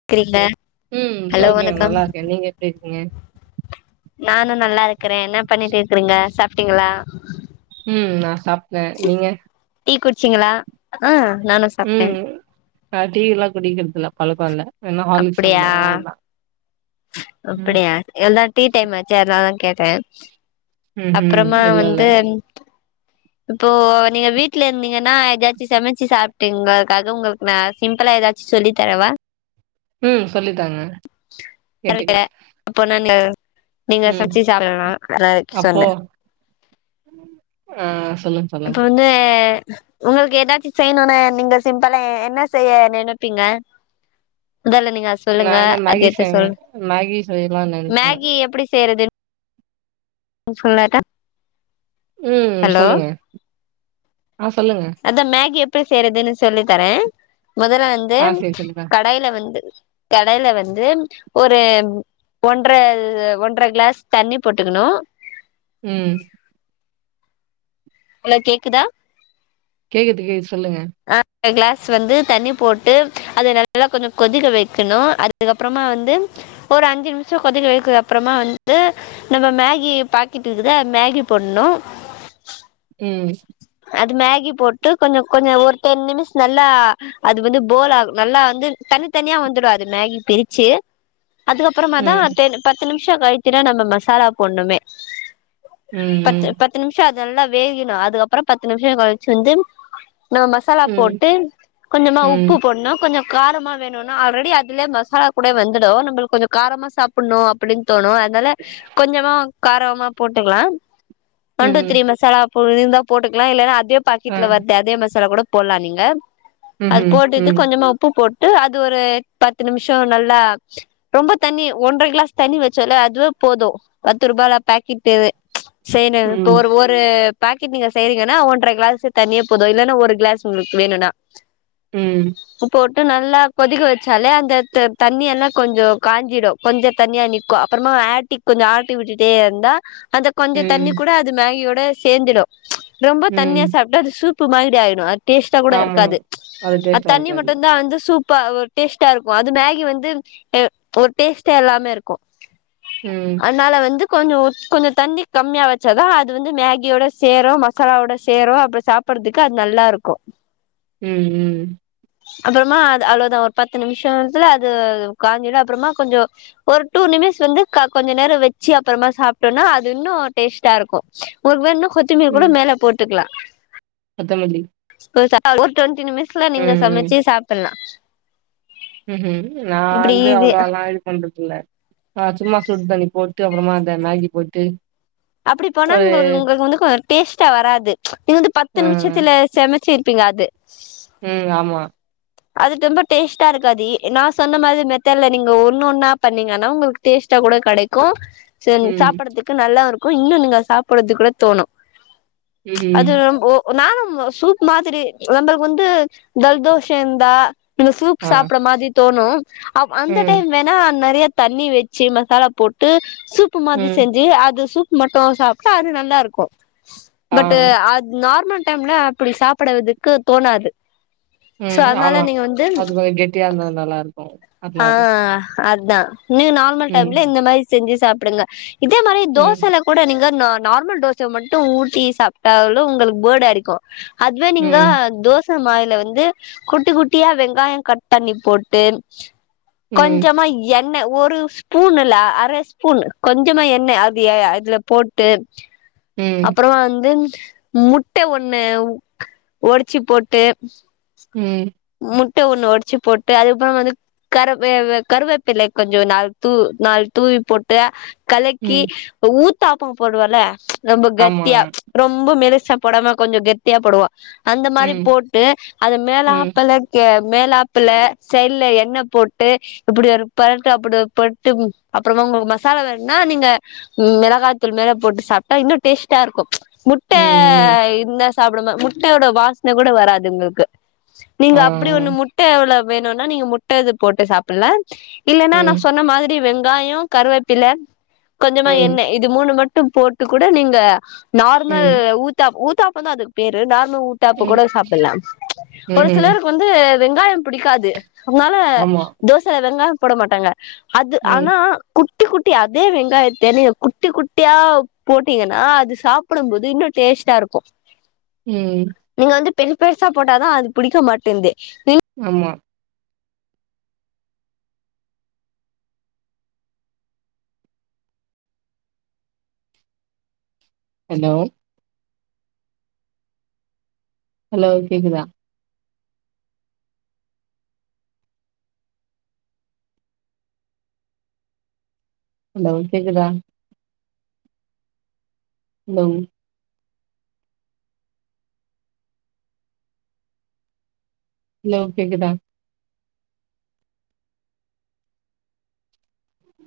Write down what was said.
[unintelligible] ம் ஹலோ சௌகியொ வணக்கம் நல்லார்க்கே நீங்க எப்டி இருக்கீங்க நானு நல்லா இருக்குறே என்ன பண்ணிட்டு இருக்கிறீங்க சாப்பிட்டீங்களா ம் நா சாப்பிட்டே நீங்க டீ குடிச்சிங்களா ஆ நானு சாப்ட்டே ம் நா டீ எல்லா குடிக்கிறதுல பழக்கோ இல்ல வேணா ஹார்லிக்ஸ் அப்டியா சாப்டுவே அவ்ளோதா ம் அப்டியா எல்லா டீ டைமாச்சு அதனால்லதா கேட்டே ம்ஹும் அப்புறமா இல்ல இல்ல வந்து இப்போ நீங்க வீட்டுல இருந்தீங்கன்னா ஏதாச்சு சமைச்சி சாப்ட்டீங்களுக்காக உங்களுக்கு நாளைக்கு சிம்பிளா ஏதாச்சு சொல்லி தரவா ம் சொல்லி தாங்க [unintelligible] அப்பனாங்க நீங்க ம் சமைச்சி சாப்டுகலா அதல்ல அப்போ சொன்னேன் ஆ சொல்லுங் இப்போ வந்து உங்களுக் எதாச்சு செய்யணுன்னு நீங்க சிம்பிளே என்ன செய்ய நினப்பீங்க அதல்ல நீங்க நா சொல்லுங்க என்ன மேகி அக்கேத்த செய்வே சொல் மேகி செய்யலான் நெனைப்பே மேகி எப்படி செய்யறது சொல்லட்டா ம் ஹலோ சொல்லுங்க ஆ சொல்லுங்க அதா மேகி எப்படி செய்யறதுன்னு சொல்லி தரே முதல்ல வந்து ஆ சேரி சொல்லித்தா கடாயில வந்து கடாயில வந்து ஒரு ஒன்ற ஒன்ற கிளாஸ் தண்ணி போட்டுக்குணு ம் அலோ கேக்குதா கேக்குது கேக் சொல்லுங்க அ கிளாஸ் வந்து தண்ணி போட்டு அத நல்லா கொஞ்ச கொதிக்க வைக்கணு அதுக்கப்புறமா வந்து ஒரு அஞ்சு நிமிஷ கொதிக்க வைக்குது அப்புறமா வந்து நம்ம மேகி பாக்கிட்டு இருக்குத மேகி போட்னு ம் அது மேகி போட்டு கொஞ்சம் கொஞ்ச ஒரு டென் நிமிட்ஸ் நல்லா அது வந்து போலாகு நல்லா வந்து தனி தனியா வந்துடு அது மேகி பிரிச்சு அதுக்கப்பறமாதா ம் தேன்னு பத்து நிமிஷோ கழித்தினா நம்ம மசாலா பொட்ணுமே ம் பத்து ம் பத்து நிமிஷ அது எல்லா வேகணு அது அப்பறம் பத்து நிமிஷம் கழ்ச்சு வந்து நம் மசாலா போட்டு கொஞ்சமா உப்பு ம் போட்ணு கொஞ்சோ காரமா வேணுன்னா ஆல்ரெடி அதுலயே மசாலா கூட வந்துடு நம்பளுக் கொஞ்ச காரமா சாப்பட்ணு அப்படின் தோணு னால கொஞ்சமா காரமா போட்டுக்கலா ஒன் ம் டு ம் த்தி மசாலா பு ந்தா போட்டுக்கலா இல்லன்னா அதே ஆ பாக்கெட்ல வர்தே அதே மசாலா கூட போல்லா நீங்க அது ம்ஹும் போட்டுட்டு ம் கொஞ்சமா உப்பு போட்டு அது ஒரு பத்து நிமிஷோ நல்லா ரொம்ப தண்ணி ஒன்றை கிளாஸ் தண்ணி வச்சோல அதுவே போது பத்து ரூபால பேக்கெட்டு சேனு இப்ப ம் ஒரு ஒரு பாக்கெட் நீங்க செய்ரீங்கன்னா ஒன்ற கிளாஸ்சு தண்ணியே போது இல்லன்னா ஒரு கிளாஸ் உங்களுக்கு வேணுன்னா ம் போட்டு நல்லா கொதிக்க வச்சாலே அந்த த தண்ணியெல்லா கொஞ்சோ காஞ்சிடு கொஞ்ச தண்ணியா நி க அப்பறமா ஆடிக் கொஞ்ச ஆர்டி விட்டுட்டே ந்தா அந்த கொஞ்ச தண்ணி ம், கூட அது மேகியோட சேந்துடு ரொம்ப ம். தண்ணியா சாப்ட்டா அது சூப்பு மாரிடி ஆயிடு அ டேஸ்ட்டா கூட ஆமா. இருக்காது அது அத் டேஸ்ட்டா தண்ணி இருக்காது. மட்டுந்தா வந்து சூப் ப ஒரு டேஸ்ட்டா இருக்கு அது மேகி வந்து ஒரு டேஸ்ட்டா இல்லாமே இருக்கு ம் அன்னால வந்து கொஞ்சோ கொஞ்ச தண்ணி கம்மியா வச்சாதா அது வந்து மேகியோட சேரு மசாலாவோட சேரு அப்ப சாப்படுறதுக்கு அது நல்லா இருக்கு ம் ம் அப்புறமா அது அவ்வளவுதா ஒரு பத்து நிமிஷத்துல அது காஞ்சிடு அப்பறமா கொஞ்சோ ஒரு டூ நிமிட்ஸ் வந்து க கொஞ்ச நேர வெச்சு அப்புறமா சாப்ட்டோன்னா அது இன்னு டேஸ்ட்டா இருக்கு ஒரு பேர் இன்னு கொத்தமீர் கூட ம். மேல போட்டுக்கலா கொத்தமல்லி [inaudible] ஒரு டொண்டி நிமிஸ்ல நீங்க ம், சமைச்சு சாப்பல்லா ம் ம் நா வந்து இது அவ்லல்லா பண்றதுல்லா நா சும்மா சுட் தண்ணி போட்டு அப்புறமா அந்த மேகி போட்டு அப்படி போனா ஒரு உங்களுக்கு உங்களுக்கு வந்து டேஸ்ட்டா வராது வந்து அ, பத்து நிமிஷத்துல சமைச்சிருப்பீங்க அது ம் ஆமா அது ரொம்ப டேஸ்டா இருக்காது நா சொன்ன மாரி மெத்தட்ல நீங்க ஒண்ணு ஒண்ணா பண்ணீங்கன்னா உங்களுக்கு டேஸ்ட்டா கூட கெடைக்கு சரிங் ம், சாப்படறதுக்கு நல்லா இருக்கு இன்னு நீங்க சாப்படறதுக்கு கூட தோணு அது ம். ஒ நானு ஒ சூப் மாதிரி நமக்கு வந்து தல் தோ சேந்தா இந்த சூப் ஆ. சாப்பட மாதிரி தோணு அவ் அந்த ம், டைம் வேணா நெறையா தண்ணி வெச்சு மசாலா போட்டு சூப் பு மாதிரி ம். செஞ்சு அது சூப் மட்டு சாப்ட்டா அது நல்லாருக்கு ஆ. பட் அது நார்மல் டைம்ல அப்டி சாப்படுவதுக்கு தோணாது சோ ம். அதனால ஆமா. நீங்க வந்து அது கொஞ்சம் கெட்டியா இருந்தா நல்லாருக்கும். ஆ அதனால. அதுதா நீங்க நார்மல் ம், டைம்ல இந்த மாதிரி செஞ்சு சாப்பிடுங்க இதே மாதிரி ம், தோசல கூட நீங்க ந நார்மல் டோசைய மட்டு ஊட்டி சாப்ட்டாலு உங்களுக்கு பேர்டா அடிக்கு அதுவே நீங்க ம், தோச மாயில வந்து குட்டி குட்டியா வெங்காயோ கட் பண்ணி போட்டு ம், கொஞ்சமா எண்ண ஒரு ஸ்பூன் இல அ அர ஸ்பூன் கொஞ்சமா எண்ணெய் அது அதில போட்டு [inaudible] ம், அப்பறமா வந்து முட்ட ஒண்ணு ஒடச்சு போட்டு ம் முட்ட ஒண்ணு ஒடச்சு போட்டு அதுக்கப்பறோ வந்து கரவே வே கருவேப்பில கொஞ்சோ நா தூ நாலு தூவி போட் டு கலக்கி ம். ஊத்தாப்பம் போடுவோல ரொம்ப ஆமா. கெட்டியா ரொம்ப ரொம்ப மெலிசா போடாம கொஞ்சோ கெட்டியா போடுவோ அந்த மாரி ம், போட்டு அது ம், மேலாப்ல க்கே மேலாப்புல சைல்ல எண்ண போட்டு இப்படி ஒரு பெறட்டு அப்படி பெறட்டு அப்பறமா உங்களுக்கு மசாலா வேணும்னா நீங்க மெளகா தூள் மேல போட்டு சாப்ட்டா இன்னு டேஸ்ட்டா இருக்கு ம் ம் இருந்தா சாப்புடுமே முட்டயோட வாசன கூட வராது உங்களுக்கு ஆ, நீங்க அப்டி ஆ. ஒண்ணு முட் முட்ட உள்ள வேனுனா நீங்க முட்ட இது போட்டு சாப்பலா இல்லன்னா நா ம், சொன்ன மாதிரி வெங்காயோ கருவேப்பில கொஞ்சமா ம், எண்ண இது மூணு மட்டு போட்டு கூட நீங்க நார்மல் ம், ஊத்தா ஊத்தாப்பம்தா அதுக்கு பேரு நார்மல் ஊத்தாப்போ ம், கூட சாப்பல்லா ஒரு ம்ஹ்ம். சிலருக்கு வந்து வெங்காயம் பிடிக்காது அதனால ஆமா. தோசல வெங்காயம் போட மாட்டாங்க அது ம், ஆனா குட்டி குட்டி அதே வெங்காயத்த நீ குட்டி குட்டியா போட்டீங்கன்னா அது சாப்படும் போது இன்னு டேஸ்டா இருக்கு ம் நீங்க வந்து பெரு பெருசா போட்டாதா அது புடிக்க மாட்டேன்து நீ ஆமா ஹலோ ஹலோ கேக்குதா ஹலே கேக்குதா ஹலோ ஹலோ கேக்குதா